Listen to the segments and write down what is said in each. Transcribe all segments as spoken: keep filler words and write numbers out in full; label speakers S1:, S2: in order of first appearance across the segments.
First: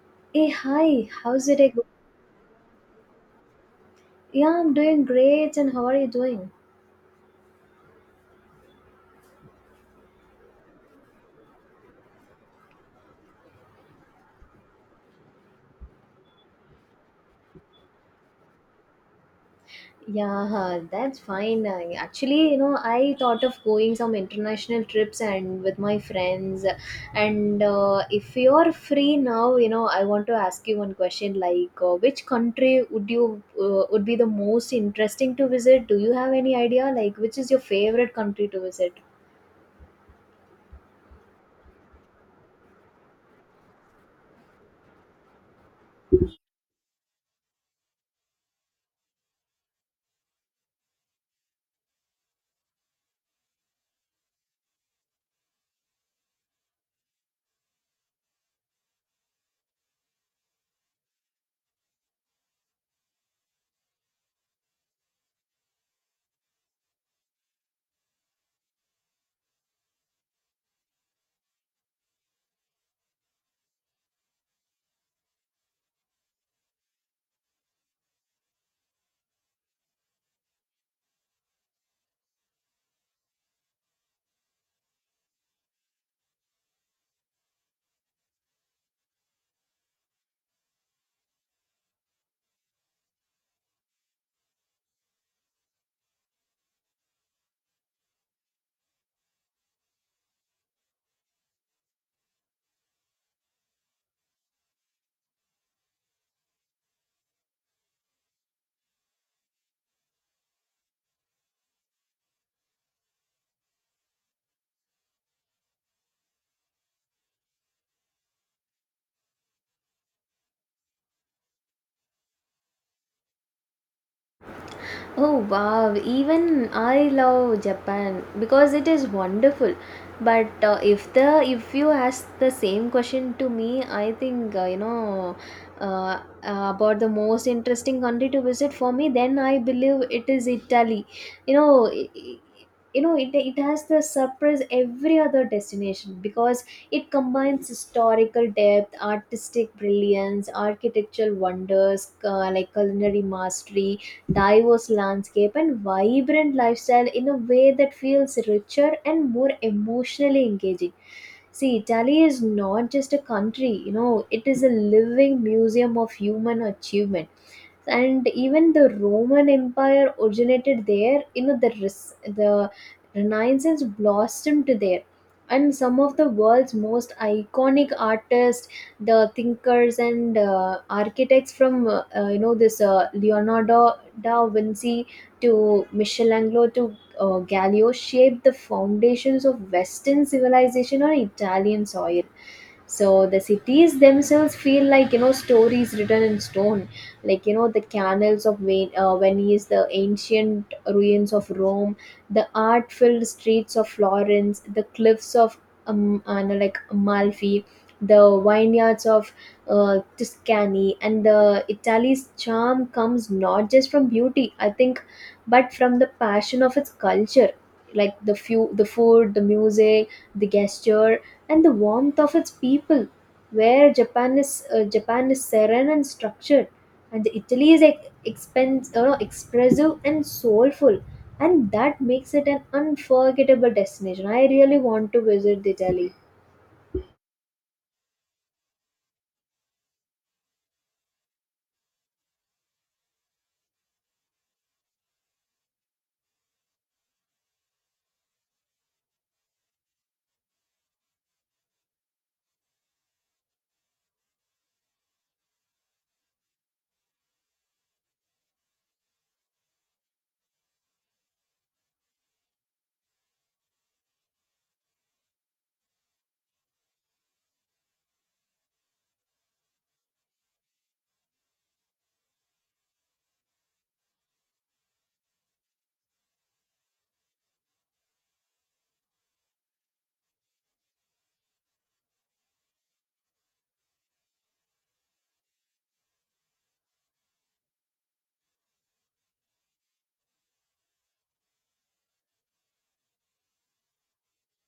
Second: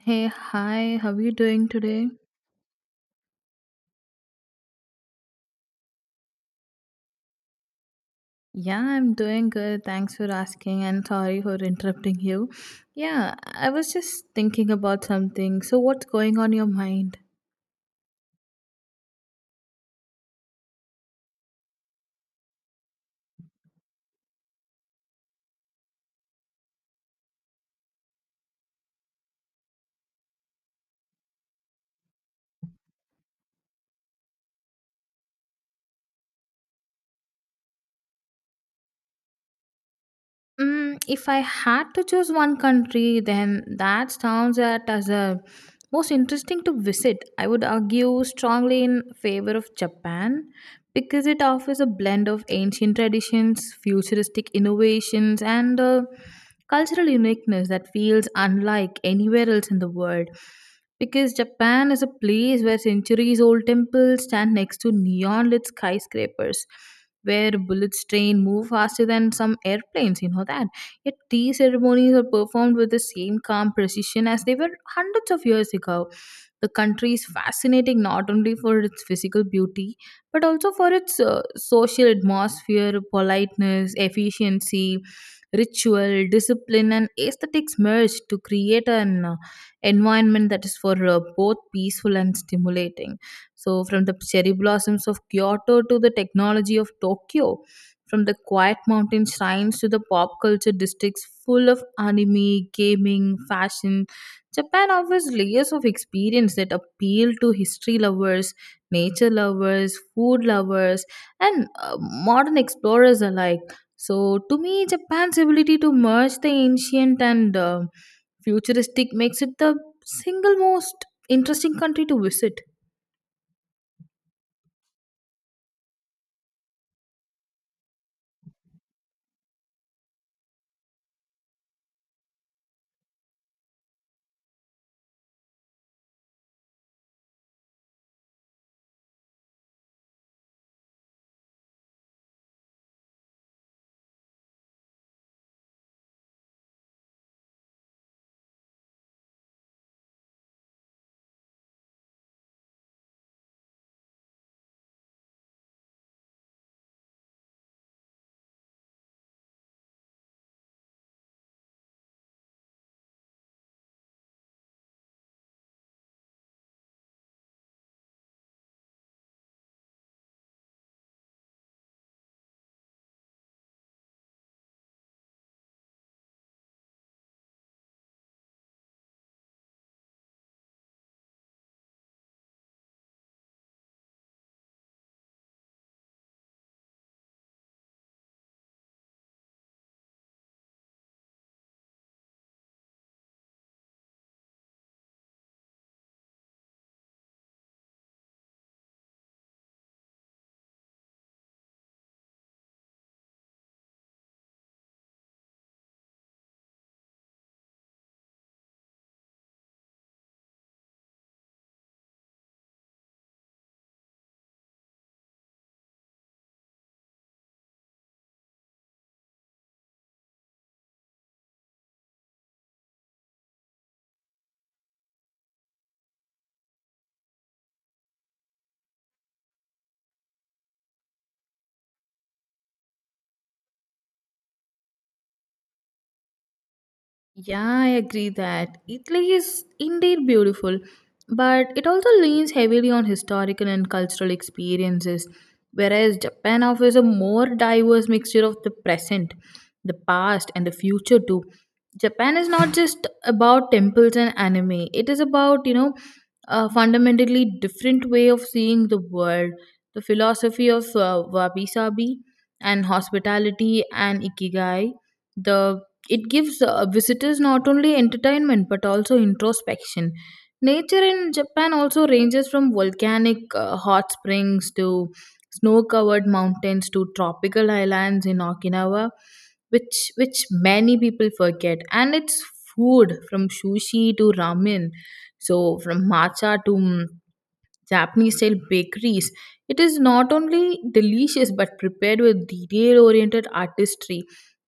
S1: Hey,
S2: Hey,
S1: hi,
S2: hi,
S1: how are you
S2: how's it
S1: doing
S2: going?
S1: today?
S2: Yeah, I'm doing great, and how are you doing?
S1: Yeah, I'm doing good. Thanks for asking and sorry for interrupting you. Yeah, I was just thinking about something. So, what's going on your mind?
S2: Yeah, that's fine. I, actually, you know, I thought of going some international trips and with my friends. And uh, if you're free now, you know, I want to ask you one question like, uh, which country would you uh, would be the most interesting to visit? Do you have any idea? Like, which is your favorite country to visit?
S1: Mm, if I had to choose one country, then that sounds at as a most interesting to visit. I would argue strongly in favor of Japan because it offers a blend of ancient traditions, futuristic innovations, and uh, cultural uniqueness that feels unlike anywhere else in the world. Because Japan is a place where centuries old temples stand next to neon lit skyscrapers, where bullets train move faster than some airplanes, you know that. Yet tea ceremonies are performed with the same calm precision as they were hundreds of years ago. The country is fascinating not only for its physical beauty, but also for its uh, social atmosphere, politeness, efficiency, ritual, discipline, and aesthetics merge to create an uh, environment that is for uh, both peaceful and stimulating. So, from the cherry blossoms of Kyoto to the technology of Tokyo, from the quiet mountain shrines to the pop culture districts full of anime, gaming, fashion, Japan offers layers of experience that appeal to history lovers, nature lovers, food lovers, and uh, modern explorers alike. So, to me, Japan's ability to merge the ancient and uh, futuristic makes it the single most interesting country to visit.
S2: Oh wow, even I love Japan because it is wonderful. But uh, if the if you ask the same question to me, I think uh, you know uh, uh, about the most interesting country to visit for me, then I believe it is Italy. You know, i- i- you know it, it has the surprise every other destination because it combines historical depth, artistic brilliance, architectural wonders, uh, like culinary mastery, diverse landscape, and vibrant lifestyle in a way that feels richer and more emotionally engaging. See, Italy is not just a country, you know, it is a living museum of human achievement, and even the Roman Empire originated there. You know, the res- the renaissance blossomed there, and some of the world's most iconic artists, the thinkers, and uh, architects from uh, uh, you know this uh, Leonardo da Vinci to Michelangelo to uh, Gallio shaped the foundations of Western civilization on Italian soil. So the cities themselves feel like, you know, stories written in stone, like, you know, the canals of Ven- uh, Venice, the ancient ruins of Rome, the art-filled streets of Florence, the cliffs of um, uh, no, like Amalfi, the vineyards of uh, Tuscany, and the Italy's charm comes not just from beauty, I think, but from the passion of its culture, like the few, the food, the music, the gesture, and the warmth of its people. Where Japan is uh, Japan is serene and structured, and Italy is like expense, uh, no, expressive and soulful, and that makes it an unforgettable destination. I really want to visit Italy.
S1: Yeah, I agree that Italy is indeed beautiful, but it also leans heavily on historical and cultural experiences, whereas Japan offers a more diverse mixture of the present, the past, and the future too. Japan is not just about temples and anime, it is about, you know, a fundamentally different way of seeing the world, the philosophy of uh, wabi sabi and hospitality and ikigai the it gives uh, visitors not only entertainment but also introspection. Nature in Japan also ranges from volcanic uh, hot springs to snow covered mountains to tropical islands in Okinawa, which, which many people forget. And it's food from sushi to ramen, so from matcha to mm, Japanese style bakeries. It is not only delicious but prepared with detail oriented artistry.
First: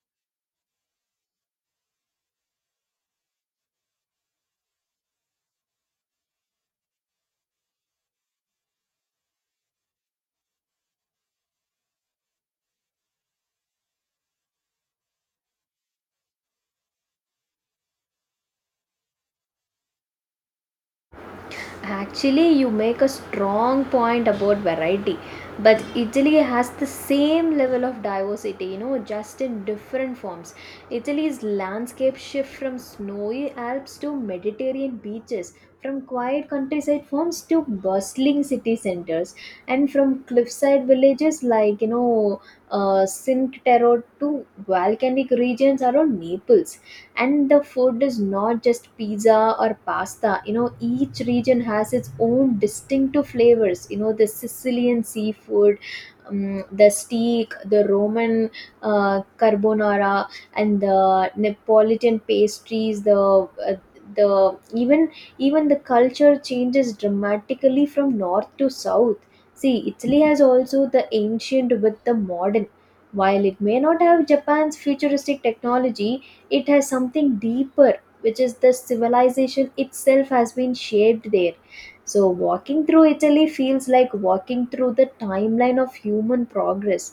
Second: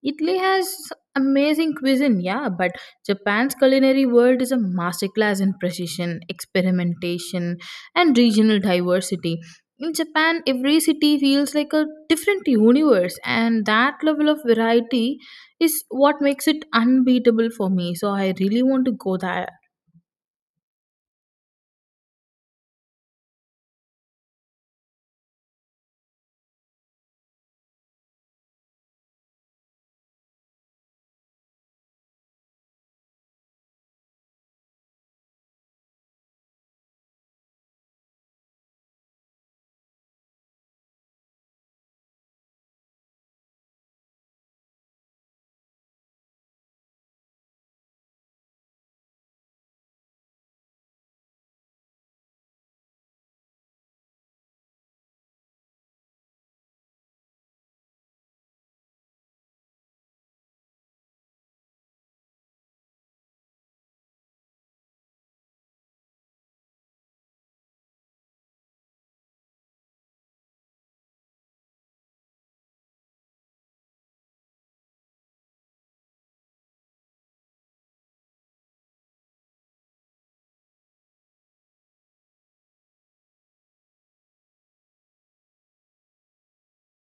S1: Italy has amazing cuisine, yeah, but Japan's culinary world is a masterclass in precision, experimentation, and regional diversity. In Japan, every city feels like a different universe, and that level of variety is what makes it unbeatable for me. So, I really want to go there.
S2: Actually, you make a strong point about variety, but Italy has the same level of diversity, you know, just in different forms. Italy's landscape shift from snowy Alps to Mediterranean beaches, from quiet countryside farms to bustling city centers, and from cliffside villages like, you know, uh, Cinque Terre to volcanic regions around Naples. And the food is not just pizza or pasta. You know, each region has its own distinctive flavors, you know, the Sicilian seafood, um, the steak, the Roman uh, carbonara, and the Neapolitan pastries, the uh, the even even the culture changes dramatically from north to south. See, Italy has also the ancient with the modern. While it may not have Japan's futuristic technology, it has something deeper, which is the civilization itself has been shaped there. So walking through Italy feels like walking through the timeline of human progress,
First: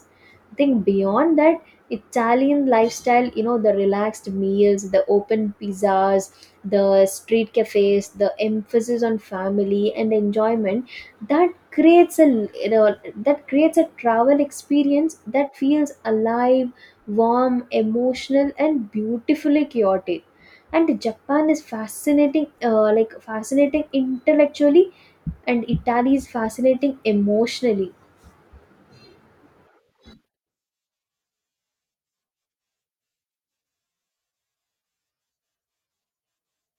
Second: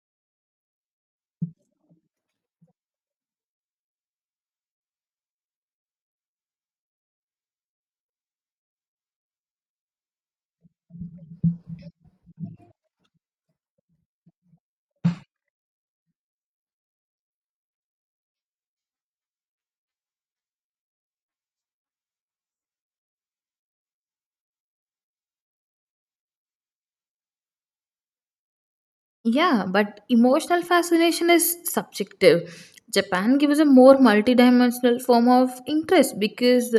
S2: I think. Beyond that, Italian lifestyle, you know, the relaxed meals, the open pizzas, the street cafes, the emphasis on family and enjoyment, that creates a, you know that creates a travel experience that feels alive, warm, emotional, and beautifully chaotic. And Japan is fascinating, uh, like fascinating intellectually, and Italy is fascinating emotionally.
S1: Yeah, but emotional fascination is subjective. Japan gives a more multidimensional form of interest because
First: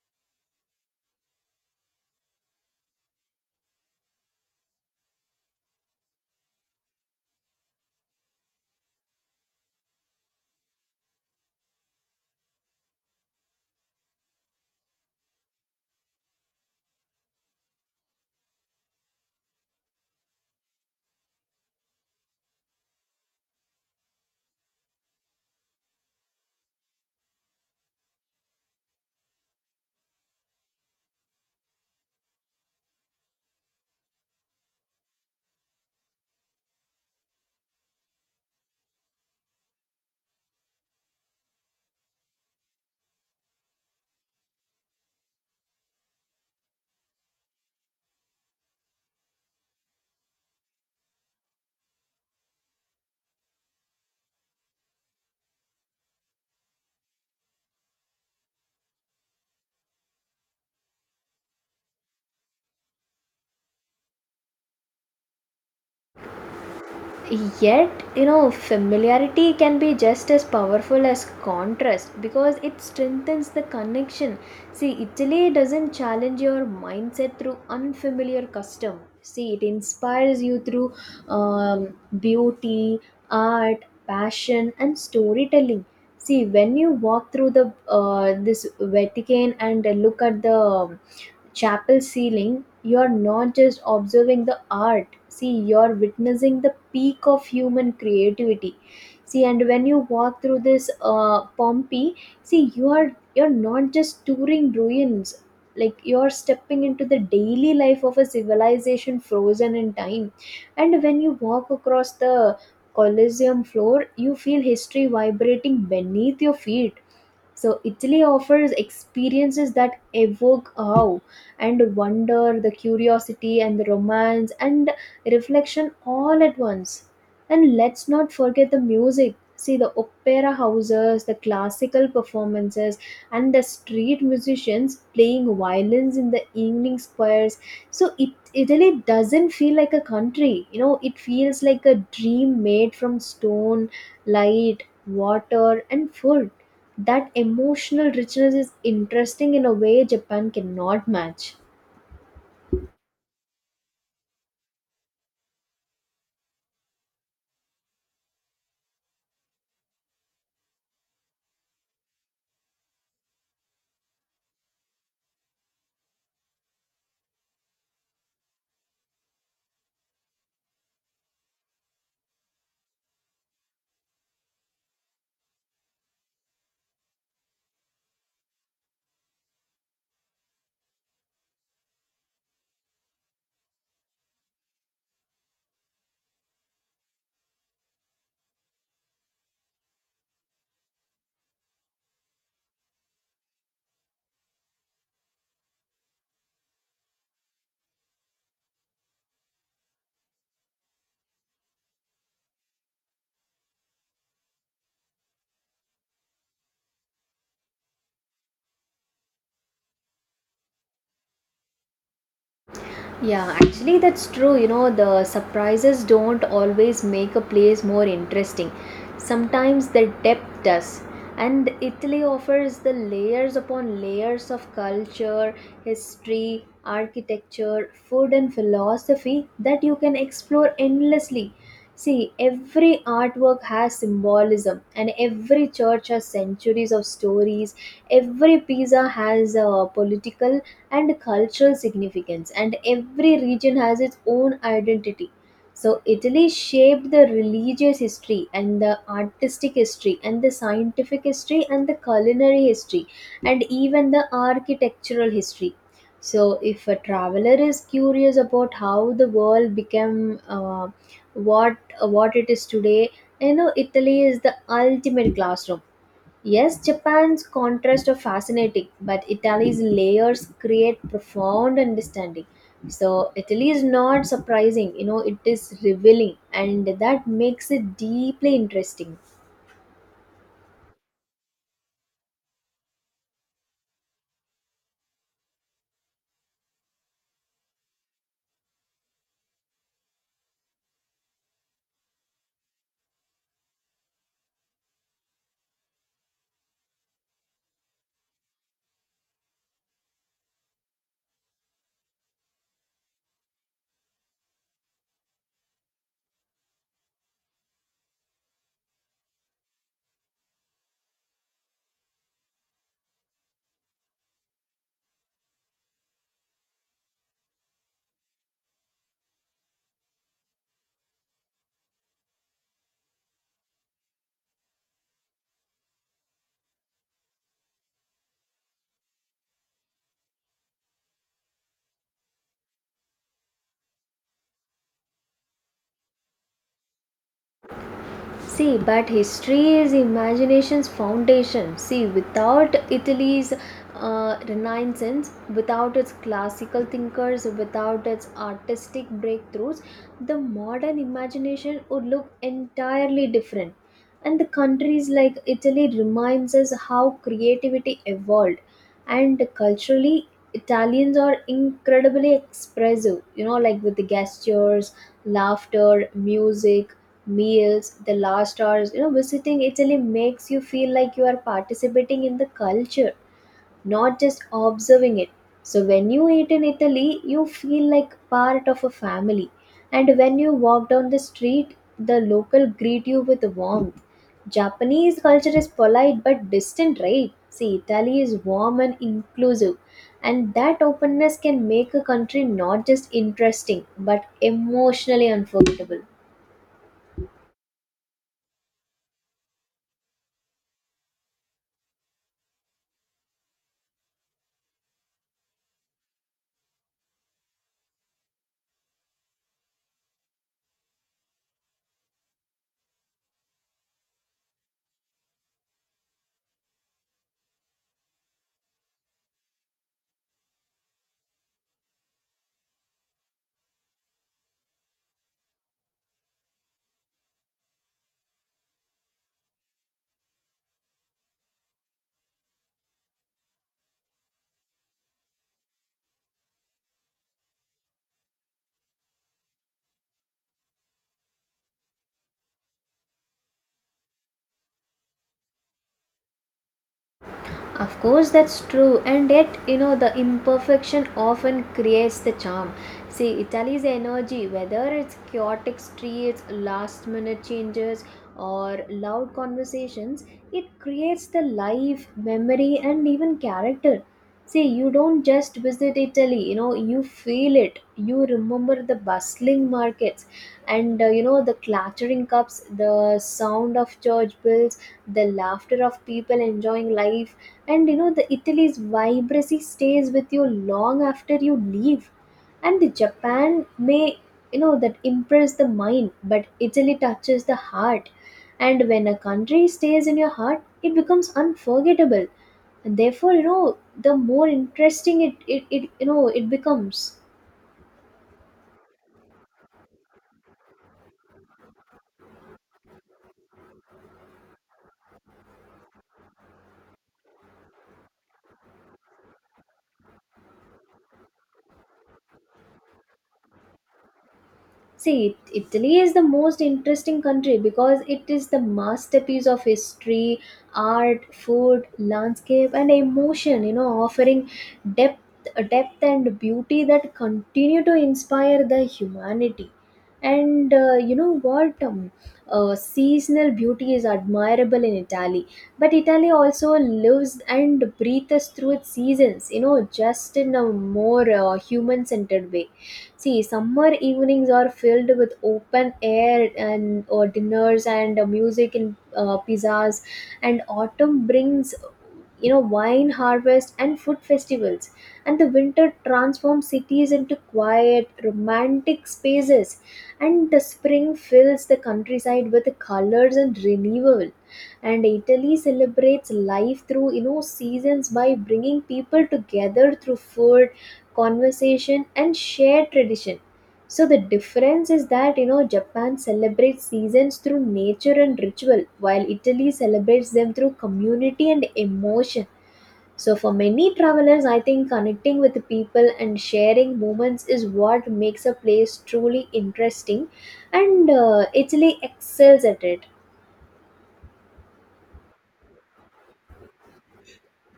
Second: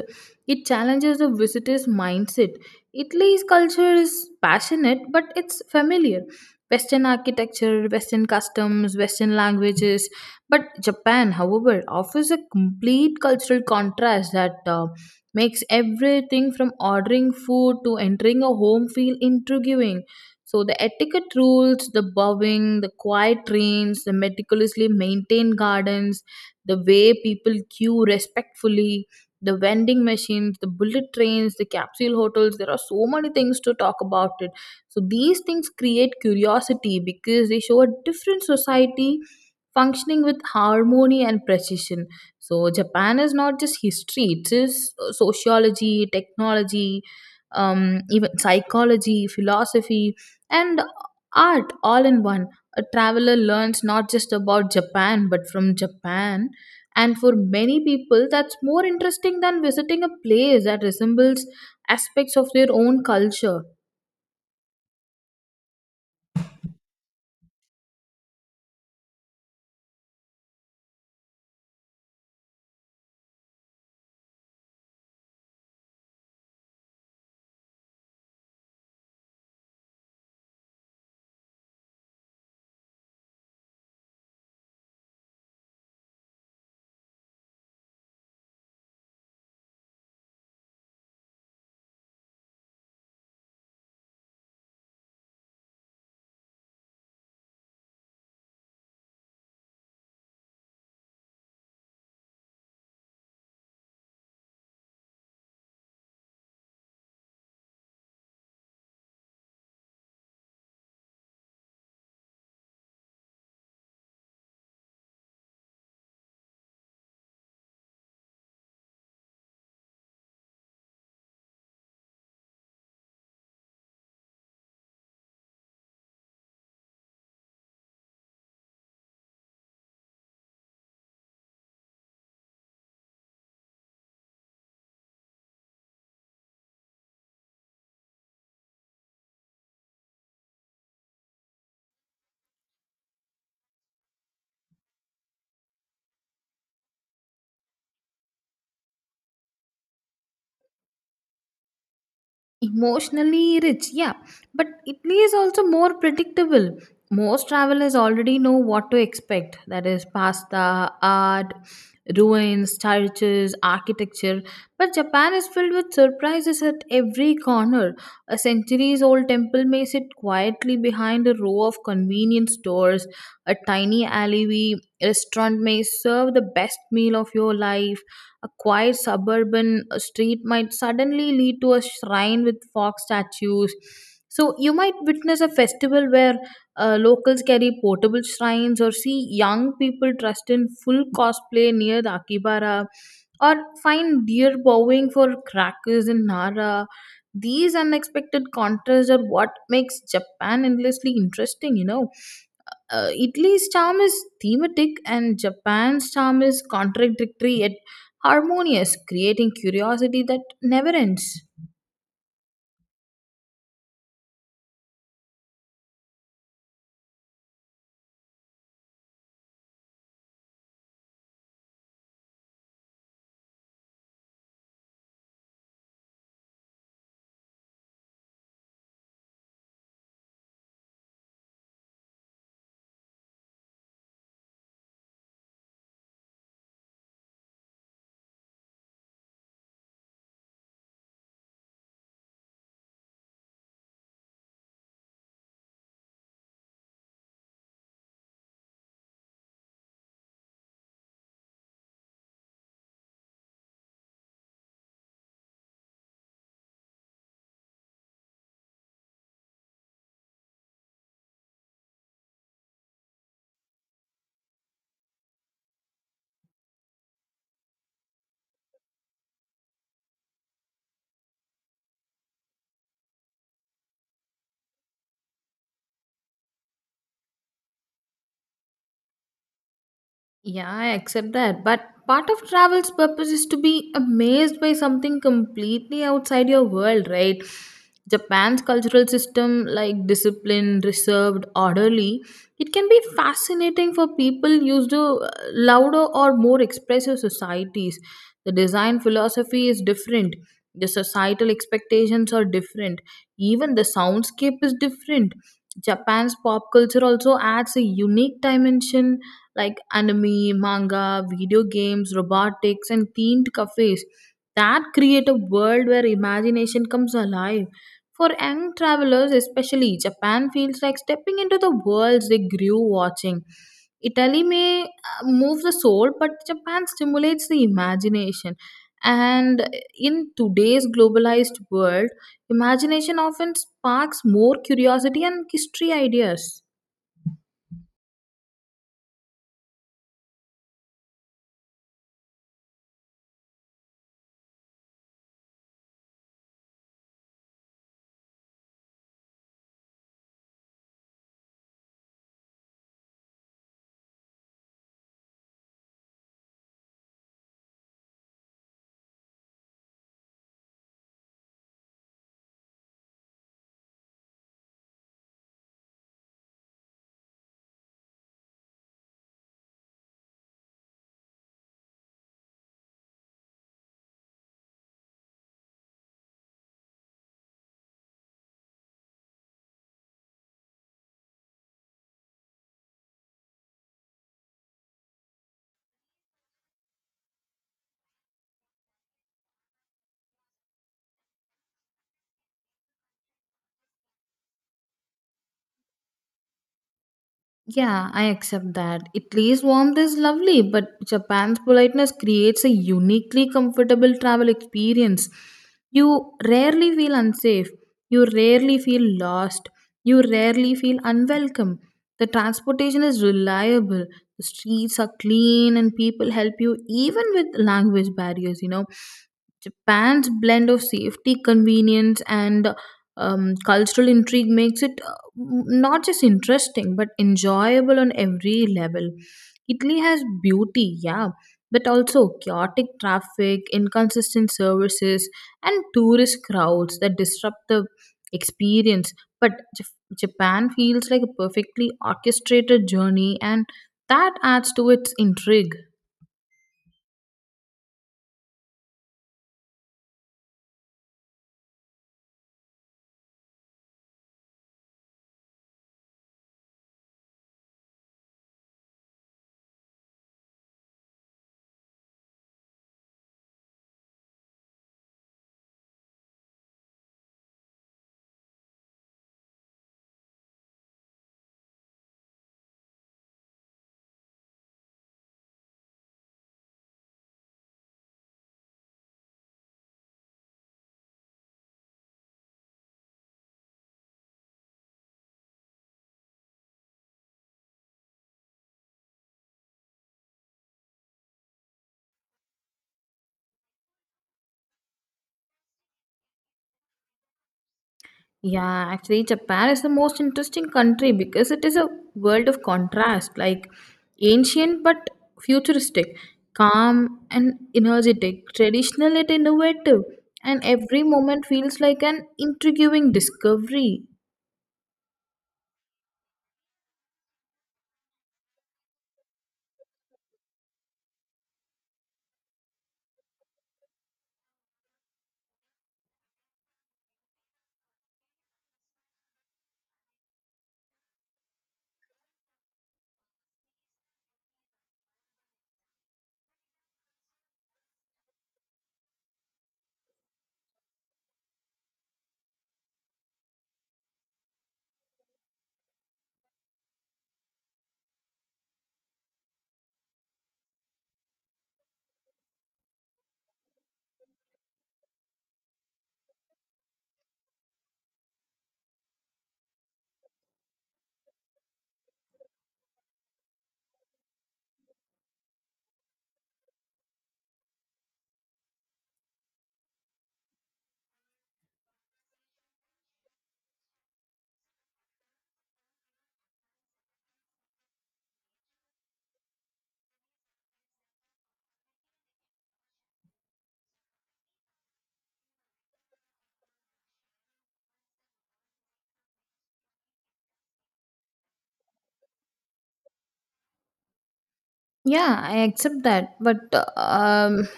S1: it challenges the visitor's mindset. Italy's culture is passionate, but it's familiar. Western architecture, Western customs, Western languages. But Japan, however, offers a complete cultural contrast that uh, makes everything from ordering food to entering a home feel intriguing, so the etiquette rules, the bowing, the quiet trains, the meticulously maintained gardens, the way people queue respectfully, the vending machines, the bullet trains, the capsule hotels. There are so many things to talk about it. So these things create curiosity because they show a different society functioning with harmony and precision. So Japan is not just history; it is uh, sociology, technology, um, even psychology, philosophy, and art all in one. A traveler learns not just about Japan but from Japan. And for many people, that's more interesting than visiting a place that resembles aspects of their own culture.
S2: Yet, you know, familiarity can be just as powerful as contrast because it strengthens the connection. See, Italy doesn't challenge your mindset through unfamiliar custom. See, it inspires you through um, beauty, art, passion, and storytelling. See, when you walk through the uh, this Vatican and look at the um, chapel ceiling, you're not just observing the art. See, you're witnessing the peak of human creativity. See, and when you walk through this uh, Pompeii, see, you are you're not just touring ruins. Like, you're stepping into the daily life of a civilization frozen in time. And when you walk across the Colosseum floor, you feel history vibrating beneath your feet. So Italy offers experiences that evoke awe and wonder, the curiosity and the romance and reflection all at once. And let's not forget the music. See the opera houses, the classical performances, and the street musicians playing violins in the evening squares. So it Italy doesn't feel like a country. You know, it feels like a dream made from stone, light, water, and food. That emotional richness is interesting in a way Japan cannot match.
S1: Emotionally rich, yeah, but Italy is also more predictable. Most travelers already know what to expect, that is pasta, art, ruins, churches, architecture. But Japan is filled with surprises at every corner. A centuries old temple may sit quietly behind a row of convenience stores. A tiny alleyway restaurant may serve the best meal of your life. A quiet suburban uh, street might suddenly lead to a shrine with fox statues. So you might witness a festival where uh, locals carry portable shrines, or see young people dressed in full cosplay near the Akibara, or find deer bowing for crackers in Nara. These unexpected contrasts are what makes Japan endlessly interesting, you know. uh, Italy's charm is thematic and Japan's charm is contradictory harmonious, creating curiosity that never ends.
S2: Yeah, actually, that's true. You know, the surprises don't always make a place more interesting. Sometimes the depth does. And Italy offers the layers upon layers of culture, history, architecture, food, and philosophy that you can explore endlessly. See, every artwork has symbolism, and every church has centuries of stories. Every pizza has a political and cultural significance, and every region has its own identity. So, Italy shaped the religious history, and the artistic history, and the scientific history, and the culinary history, and even the architectural history. So, if a traveler is curious about how the world became uh, what what it is today, you know, Italy is the ultimate classroom. Yes, Japan's contrasts are fascinating, but Italy's layers create profound understanding. So, Italy is not surprising, you know, it is revealing, and that makes it deeply interesting.
S1: Yeah, I accept that. But part of travel's purpose is to be amazed by something completely outside your world, right? Japan's cultural system, like disciplined, reserved, orderly, it can be fascinating for people used to uh, louder or more expressive societies. The design philosophy is different, the societal expectations are different, even the soundscape is different. Japan's pop culture also adds a unique dimension like anime, manga, video games, robotics, and themed cafes that create a world where imagination comes alive. For young travelers, especially, Japan feels like stepping into the worlds they grew watching. Italy may uh, move the soul, but Japan stimulates the imagination. And in today's globalized world, imagination often sparks more curiosity and history ideas.
S2: See, but history is imagination's foundation. See, without Italy's uh, Renaissance, without its classical thinkers, without its artistic breakthroughs, the modern imagination would look entirely different. And the countries like Italy reminds us how creativity evolved. And culturally, Italians are incredibly expressive, you know, like with the gestures, laughter, music, meals, the last hours. You know, visiting Italy makes you feel like you are participating in the culture, not just observing it. So when you eat in Italy, you feel like part of a family. And when you walk down the street, the local greet you with warmth. Japanese culture is polite but distant, right? See, Italy is warm and inclusive. And that openness can make a country not just interesting but emotionally unforgettable.
S1: Yeah, I accept that. Italy's warmth is lovely, but Japan's politeness creates a uniquely comfortable travel experience. You rarely feel unsafe. You rarely feel lost. You rarely feel unwelcome. The transportation is reliable. The streets are clean and people help you even with language barriers, you know. Japan's blend of safety, convenience, and um, cultural intrigue makes it not just interesting but enjoyable on every level. Italy has beauty, yeah, but also chaotic traffic, inconsistent services, and tourist crowds that disrupt the experience. But Jap- Japan feels like a perfectly orchestrated journey, and that adds to its intrigue.
S2: Of course, that's true, and yet, you know, the imperfection often creates the charm. See, Italy's energy, whether it's chaotic streets, last minute changes, or loud conversations, it creates the life, memory, and even character. See, you don't just visit Italy, you know, you feel it. You remember the bustling markets and, uh, you know, the clattering cups, the sound of church bells, the laughter of people enjoying life. And you know the Italy's vibrancy stays with you long after you leave. And the Japan may, you know, that impress the mind, but Italy touches the heart. And when a country stays in your heart, it becomes unforgettable. And therefore, you know, the more interesting it, it, it you know it becomes.
S1: Yeah, actually, Japan is the most interesting country because it is a world of contrast, like ancient but futuristic, calm and energetic, traditional yet innovative, and every moment feels like an intriguing discovery.
S2: See, It- Italy is the most interesting country because it is the masterpiece of history, art, food, landscape, and emotion. You know, offering depth, depth and beauty that continue to inspire the humanity. And uh, you know what? Um, uh, seasonal beauty is admirable in Italy, but Italy also lives and breathes through its seasons. You know, just in a more uh, human-centered way. See, summer evenings are filled with open air and uh, dinners and uh, music and uh, pizzas, and autumn brings, you know, wine harvest and food festivals, and the winter transforms cities into quiet romantic spaces, and the spring fills the countryside with colors and renewal. And Italy celebrates life through, you know, seasons by bringing people together through food, conversation, and shared tradition. So the difference is that, you know, Japan celebrates seasons through nature and ritual, while Italy celebrates them through community and emotion. So, for many travelers, I think connecting with people and sharing moments is what makes a place truly interesting, and uh, Italy excels at it.
S1: Yeah, I accept that. But um,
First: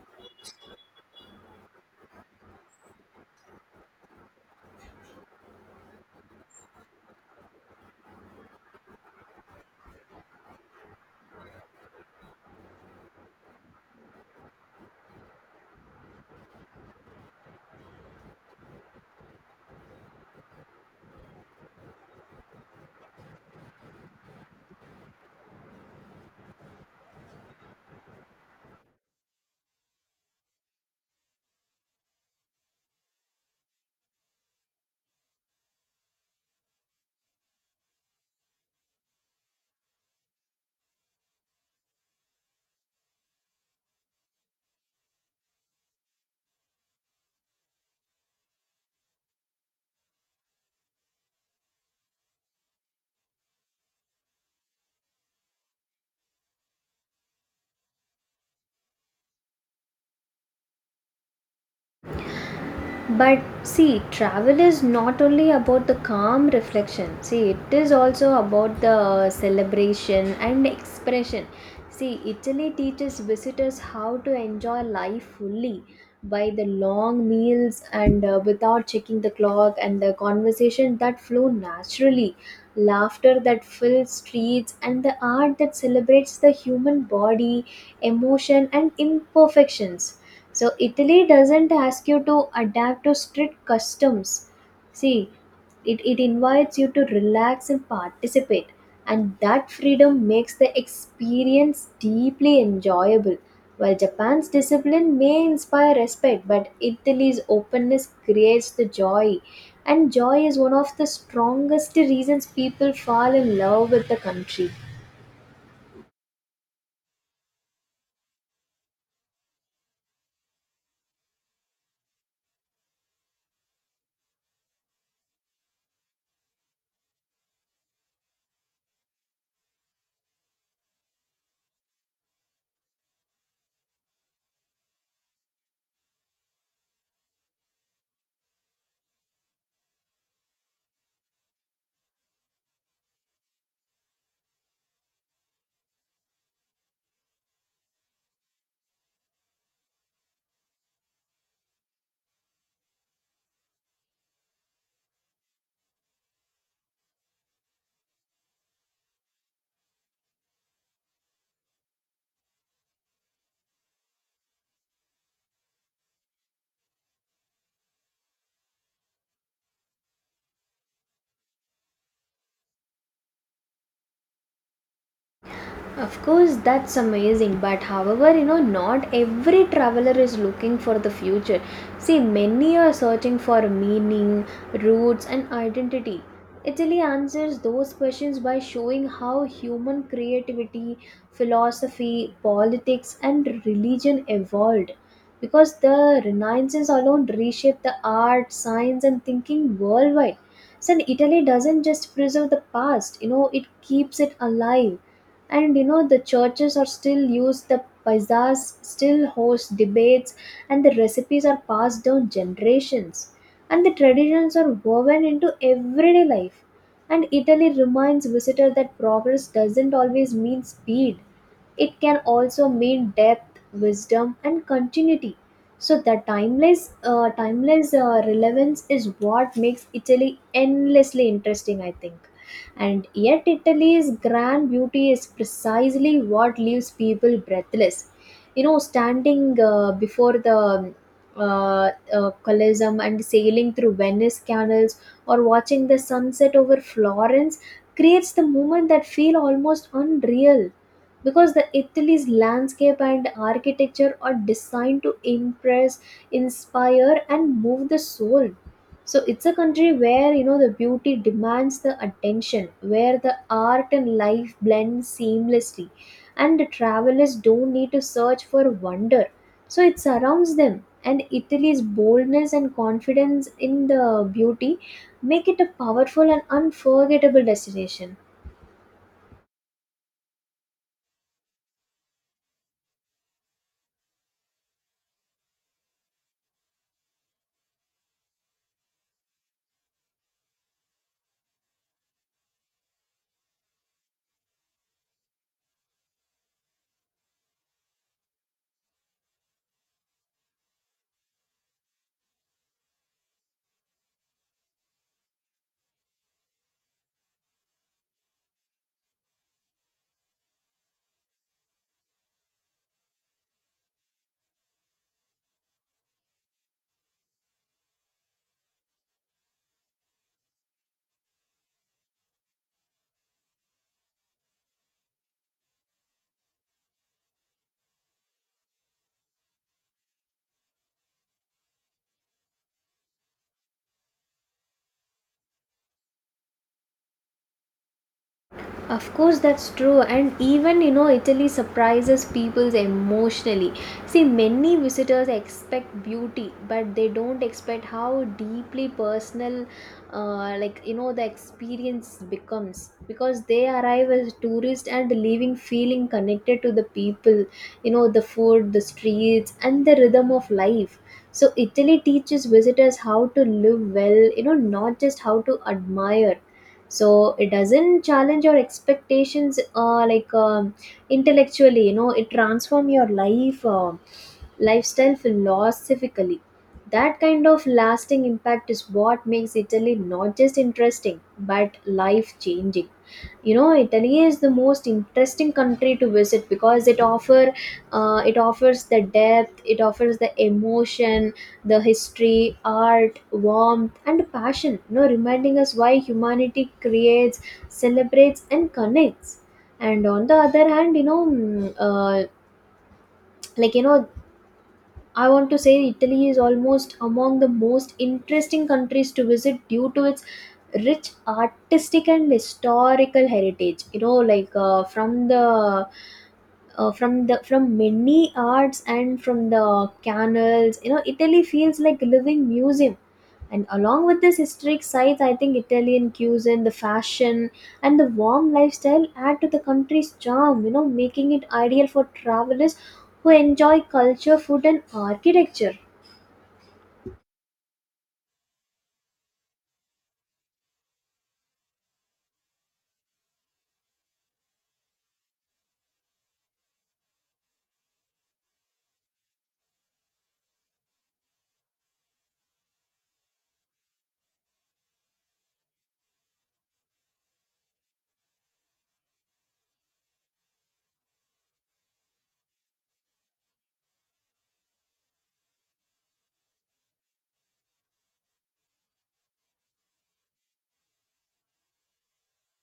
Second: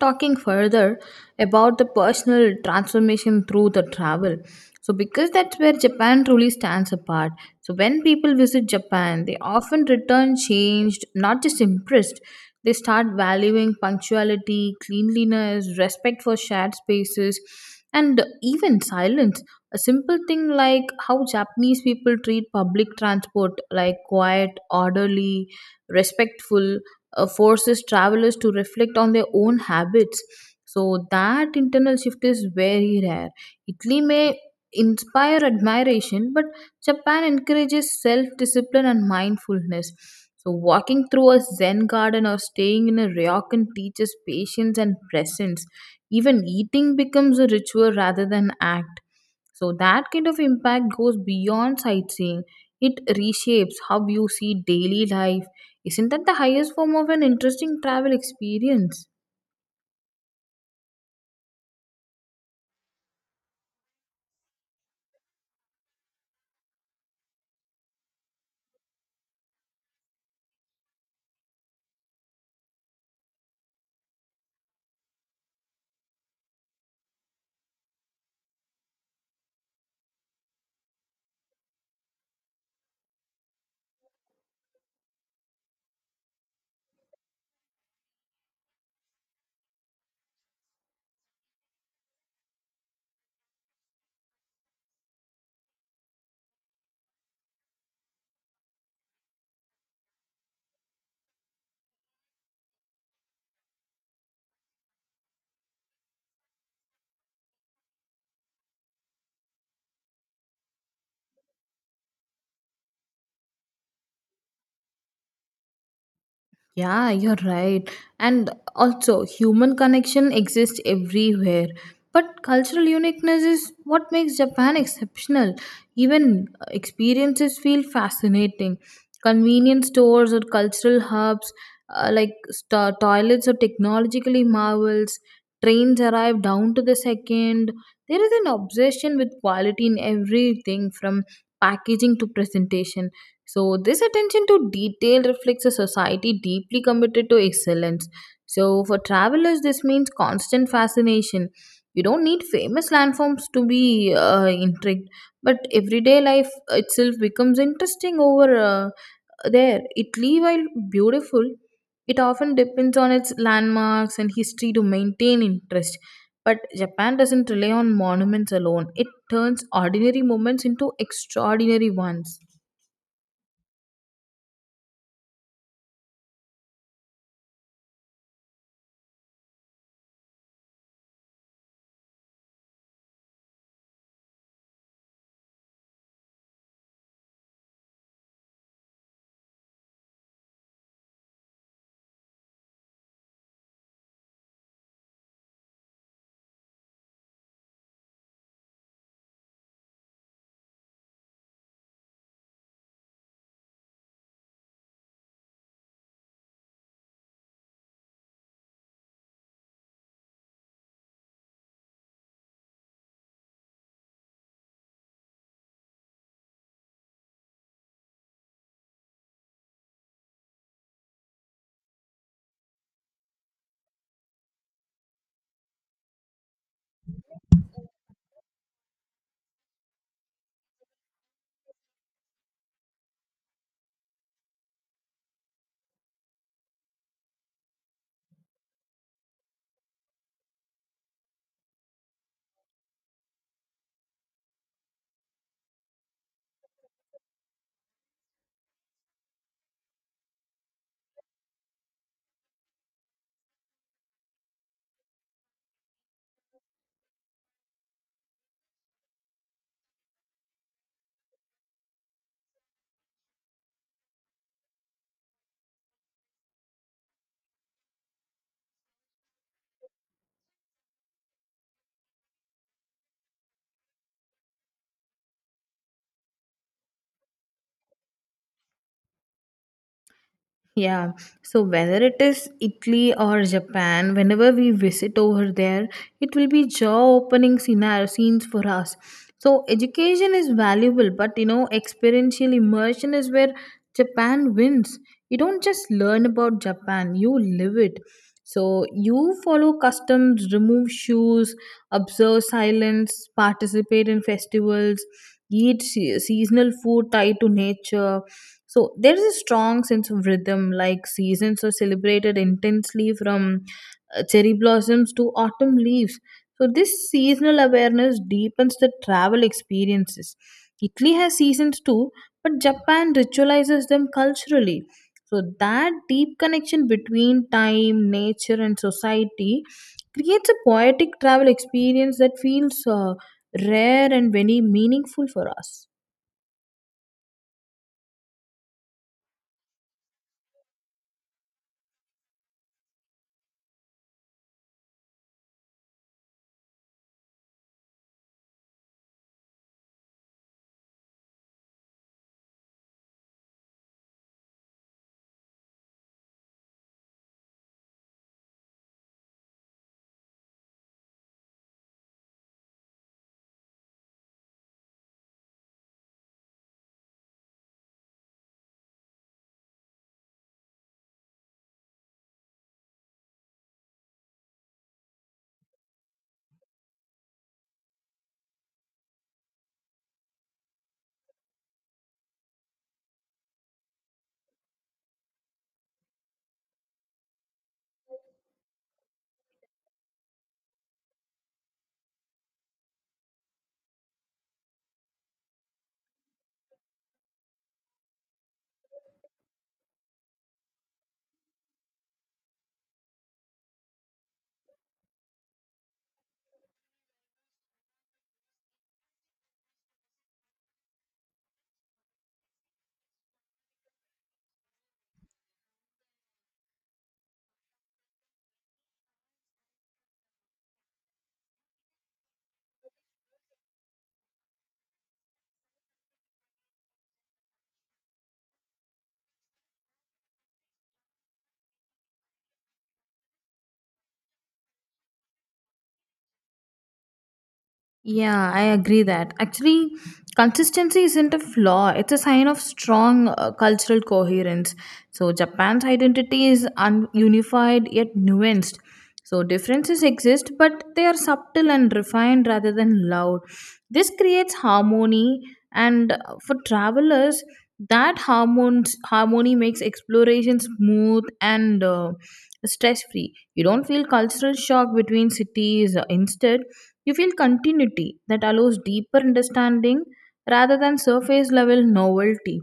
S1: talking further about the personal transformation through the travel. So, because that's where Japan truly stands apart. So, when people visit Japan, they often return changed, not just impressed. They start valuing punctuality, cleanliness, respect for shared spaces, and even silence. A simple thing like how Japanese people treat public transport, like quiet, orderly, respectful, uh, forces travelers to reflect on their own habits, so that internal shift is very rare. Italy may inspire admiration, but Japan encourages self-discipline and mindfulness. So walking through a zen garden or staying in a ryokan teaches patience and presence. Even eating becomes a ritual rather than act. So that kind of impact goes beyond sightseeing, it reshapes how you see daily life. Isn't that the highest form of an interesting travel experience?
S2: But see, travel is not only about the calm reflection. See, it is also about the celebration and expression. See, Italy teaches visitors how to enjoy life fully by the long meals and uh, without checking the clock, and the conversation that flow naturally, laughter that fills streets, and the art that celebrates the human body, emotion, and imperfections. So, Italy doesn't ask you to adapt to strict customs. See, it, it invites you to relax and participate, and that freedom makes the experience deeply enjoyable. While Japan's discipline may inspire respect, but Italy's openness creates the joy. And joy is one of the strongest reasons people fall in love with the country.
S1: Yeah, you're right. And also, human connection exists everywhere. But cultural uniqueness is what makes Japan exceptional. Even uh, experiences feel fascinating. Convenience stores or cultural hubs, uh, like sto- toilets or technologically marvels, trains arrive down to the second. There is an obsession with quality in everything from packaging to presentation. So, this attention to detail reflects a society deeply committed to excellence. So, for travelers, this means constant fascination. You don't need famous landforms to be uh, intrigued, but everyday life itself becomes interesting over uh, there. Italy, while beautiful, it often depends on its landmarks and history to maintain interest. But Japan doesn't rely on monuments alone, it turns ordinary moments into extraordinary ones.
S2: Of course, that's amazing, but however, you know, not every traveler is looking for the future. See, many are searching for meaning, roots, and identity. Italy answers those questions by showing how human creativity, philosophy, politics, and religion evolved. Because the Renaissance alone reshaped the art, science, and thinking worldwide. So, Italy doesn't just preserve the past, you know, it keeps it alive, and you know the churches are still used, the bazaars still host debates, and the recipes are passed down generations, and the traditions are woven into everyday life. And Italy reminds visitors that progress doesn't always mean speed. It can also mean depth, wisdom, and continuity. So the timeless uh, timeless uh, relevance is what makes Italy endlessly interesting, I think. And yet, Italy's grand beauty is precisely what leaves people breathless. You know, standing uh, before the uh, uh, Colosseum, and sailing through Venice canals, or watching the sunset over Florence creates the moment that feel almost unreal, because the Italy's landscape and architecture are designed to impress, inspire, and move the soul. So it's a country where you know the beauty demands the attention, where the art and life blend seamlessly, and the travelers don't need to search for wonder, so it surrounds them. And Italy's boldness and confidence in the beauty make it a powerful and unforgettable destination.
S1: Yeah, so whether it is Italy or Japan, whenever we visit over there, it will be jaw-opening scenario scenes for us. So education is valuable, but you know, experiential immersion is where Japan wins. You don't just learn about Japan, you live it. So you follow customs, remove shoes, observe silence, participate in festivals, eat se- seasonal food tied to nature. So there is a strong sense of rhythm, like seasons are celebrated intensely from uh, cherry blossoms to autumn leaves. So this seasonal awareness deepens the travel experiences. Italy has seasons too, but Japan ritualizes them culturally. So that deep connection between time, nature, and society creates a poetic travel experience that feels uh, rare and very meaningful for us.
S2: Of course, that's true, and even you know, Italy surprises people emotionally. See, many visitors expect beauty, but they don't expect how deeply personal, uh, like you know, the experience becomes, because they arrive as tourists and leaving feeling connected to the people, you know, the food, the streets, and the rhythm of life. So, Italy teaches visitors how to live well, you know, not just how to admire. So it doesn't challenge your expectations uh, like um, intellectually, you know it transform your life, uh, lifestyle philosophically. That kind of lasting impact is what makes Italy not just interesting but life changing. You know, Italy is the most interesting country to visit because it offer uh, it offers the depth, it offers the emotion, the history, art, warmth, and passion, you know, reminding us why humanity creates, celebrates, and connects. And on the other hand, you know, mm, uh, like you know, I want to say Italy is almost among the most interesting countries to visit due to its rich artistic and historical heritage. You know, like uh, from the uh, from the from many arts, and from the canals, you know Italy feels like a living museum. And along with this historic sites, I think Italian cuisine, the fashion, and the warm lifestyle add to the country's charm, you know, making it ideal for travelers who enjoy culture, food, and architecture.
S1: Yeah, I agree that. Actually, consistency isn't a flaw, it's a sign of strong uh, cultural coherence. So, Japan's identity is un- unified yet nuanced. So, differences exist, but they are subtle and refined rather than loud. This creates harmony, and uh, for travelers, that harmons- harmony makes exploration smooth and uh, stress free. You don't feel cultural shock between cities. Instead, you feel continuity that allows deeper understanding rather than surface level novelty.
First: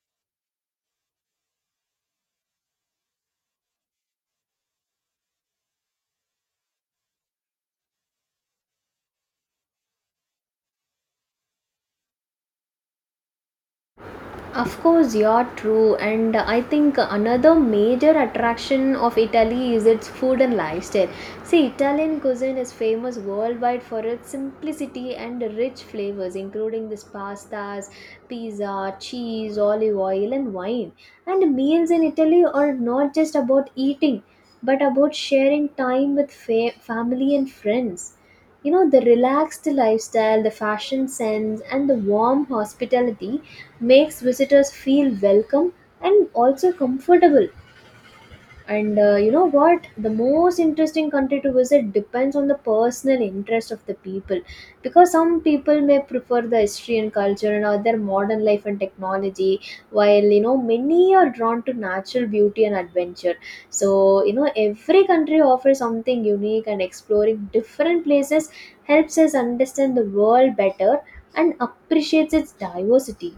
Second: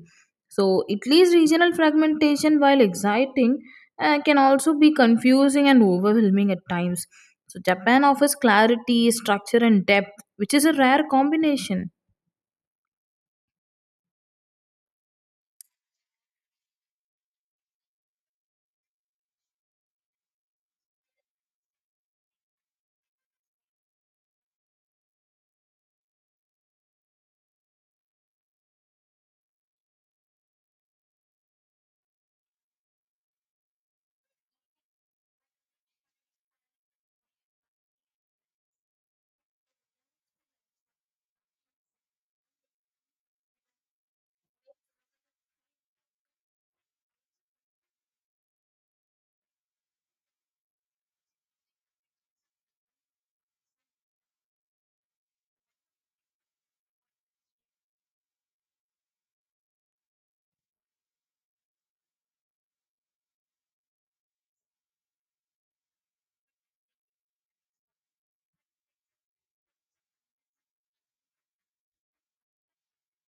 S1: So, Italy's regional fragmentation, while exciting, uh, can also be confusing and overwhelming at times. So, Japan offers clarity, structure, and depth, which is a rare combination.
S2: Of course, you're true. And I think another major attraction of Italy is its food and lifestyle. See, Italian cuisine is famous worldwide for its simplicity and rich flavors, including this pastas, pizza, cheese, olive oil, and wine. And meals in Italy are not just about eating, but about sharing time with fa- family and friends. You know, the relaxed lifestyle, the fashion sense, and the warm hospitality makes visitors feel welcome and also comfortable. And uh, you know what, the most interesting country to visit depends on the personal interest of the people, because some people may prefer the history and culture, and other modern life and technology, while you know many are drawn to natural beauty and adventure. So you know every country offers something unique, and exploring different places helps us understand the world better and appreciates its diversity.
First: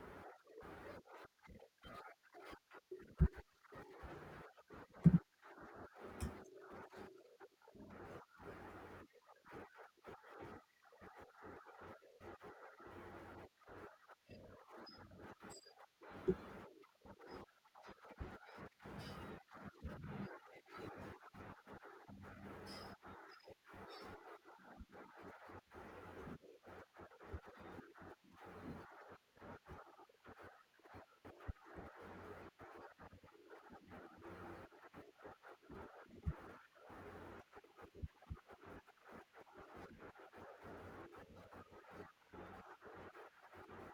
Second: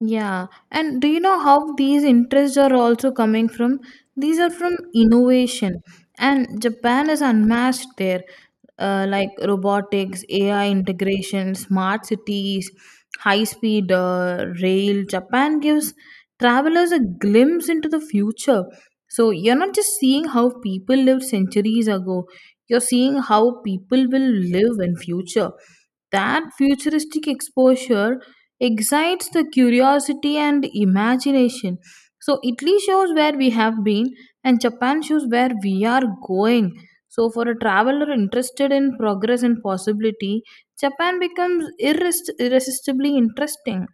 S1: Yeah, and do you know how these interests are also coming from? These are from innovation, and Japan is unmatched there, uh, like robotics, A I integration, smart cities, high speed uh, rail. Japan gives travelers a glimpse into the future. So you're not just seeing how people lived centuries ago, you're seeing how people will live in future. That futuristic exposure excites the curiosity and imagination. So Italy shows where we have been and Japan shows where we are going. So for a traveler interested in progress and possibility, Japan becomes irres- irresistibly interesting.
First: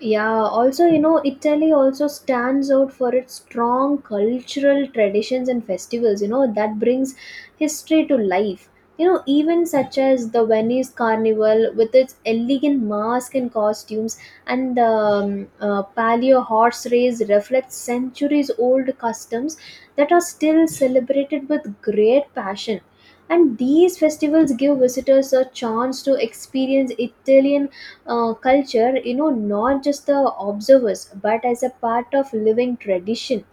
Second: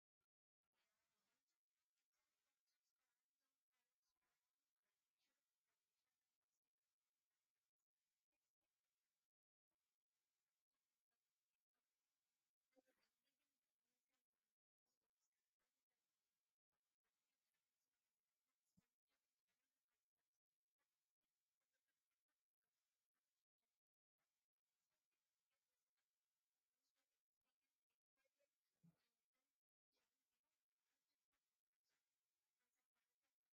S2: Yeah, also, you know, Italy also stands out for its strong cultural traditions and festivals, you know, that brings history to life. You know, even such as the Venice Carnival with its elegant masks and costumes, and the um, uh, Palio horse race reflects centuries old customs that are still celebrated with great passion. And these festivals give visitors a chance to experience Italian uh, culture, you know, not just the observers but as a part of living tradition.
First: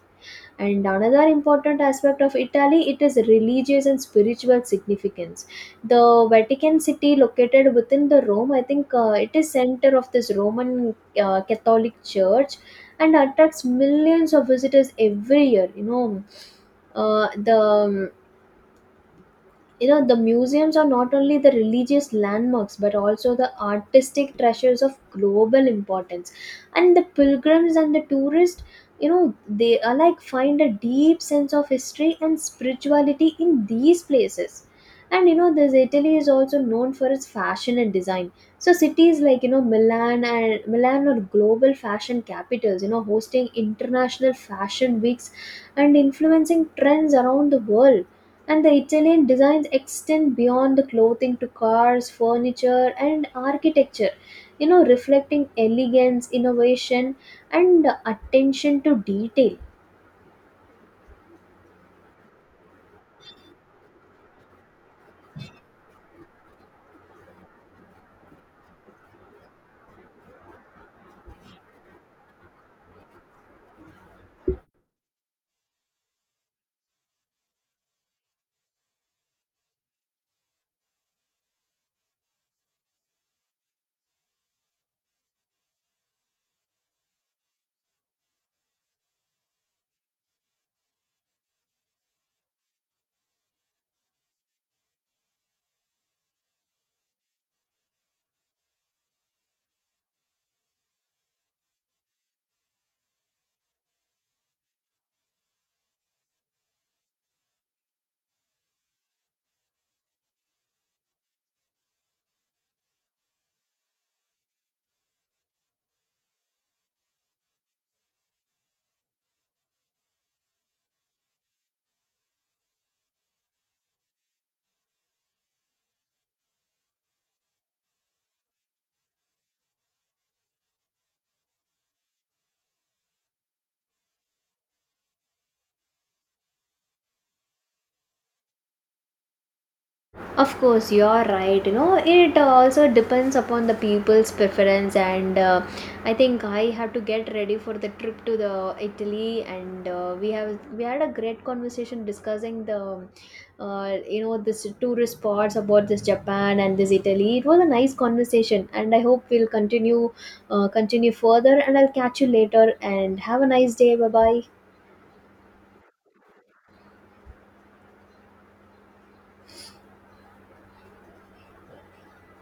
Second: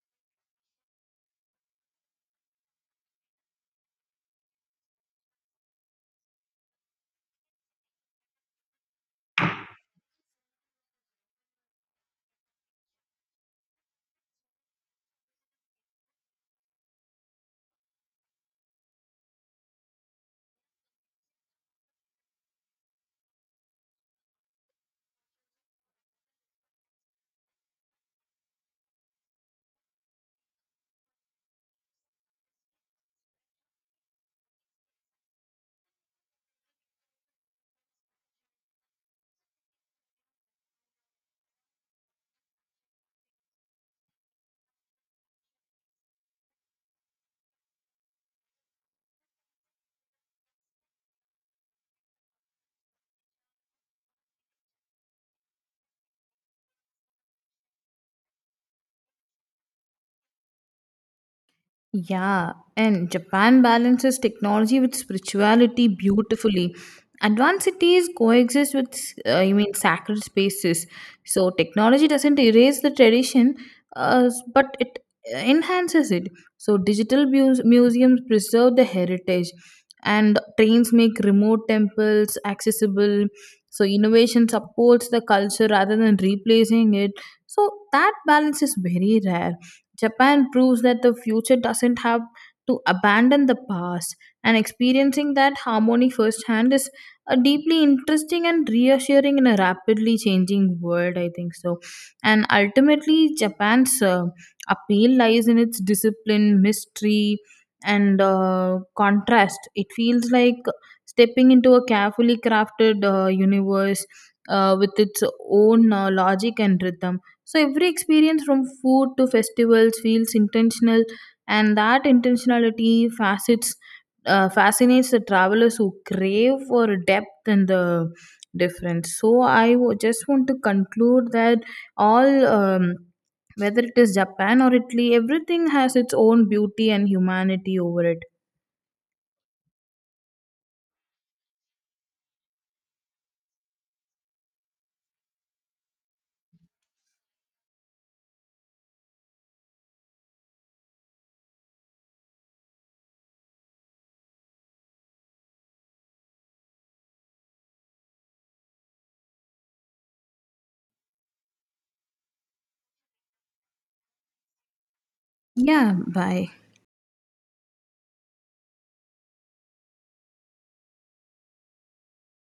S2: And another important aspect of Italy, it is religious and spiritual significance. The Vatican City located within the Rome, I think uh, it is center of this Roman uh, Catholic Church, and attracts millions of visitors every year. You know, uh, the um, you know the museums are not only the religious landmarks but also the artistic treasures of global importance. And the pilgrims and the tourists, you know, they are like find a deep sense of history and spirituality in these places. And you know this Italy is also known for its fashion and design. So cities like you know Milan and Milan are global fashion capitals, you know, hosting international fashion weeks and influencing trends around the world. And the Italian designs extend beyond the clothing to cars, furniture, and architecture, you know, reflecting elegance, innovation, and attention to detail.
S1: Yeah, and Japan balances technology with spirituality beautifully. Advanced cities coexist with, uh, you mean, sacred spaces. So technology doesn't erase the tradition, uh, but it enhances it. So digital muse- museums preserve the heritage, and trains make remote temples accessible. So innovation supports the culture rather than replacing it. So that balance is very rare. Japan proves that the future doesn't have to abandon the past, and experiencing that harmony firsthand is a deeply interesting and reassuring in a rapidly changing world. I think so, and ultimately, Japan's uh, appeal lies in its discipline, mystery, and uh, contrast. It feels like stepping into a carefully crafted uh, universe uh, with its own uh, logic and rhythm. So every experience from food to festivals feels intentional, and that intentionality facets uh, fascinates the travelers who crave for depth and the difference. So I w- just want to conclude that all. Um, whether it is Japan or Italy, everything has its own beauty and humanity over it.
S2: Of course, you're right. You know, it uh, also depends upon the people's preference. And uh, I think I have to get ready for the trip to the Italy. And uh, we have we had a great conversation discussing the, uh, you know, this tourist spots about this Japan and this Italy. It was a nice conversation, and I hope we'll continue, uh, continue further. And I'll catch you later. And have a nice day. Bye bye.
S1: Yeah, bye.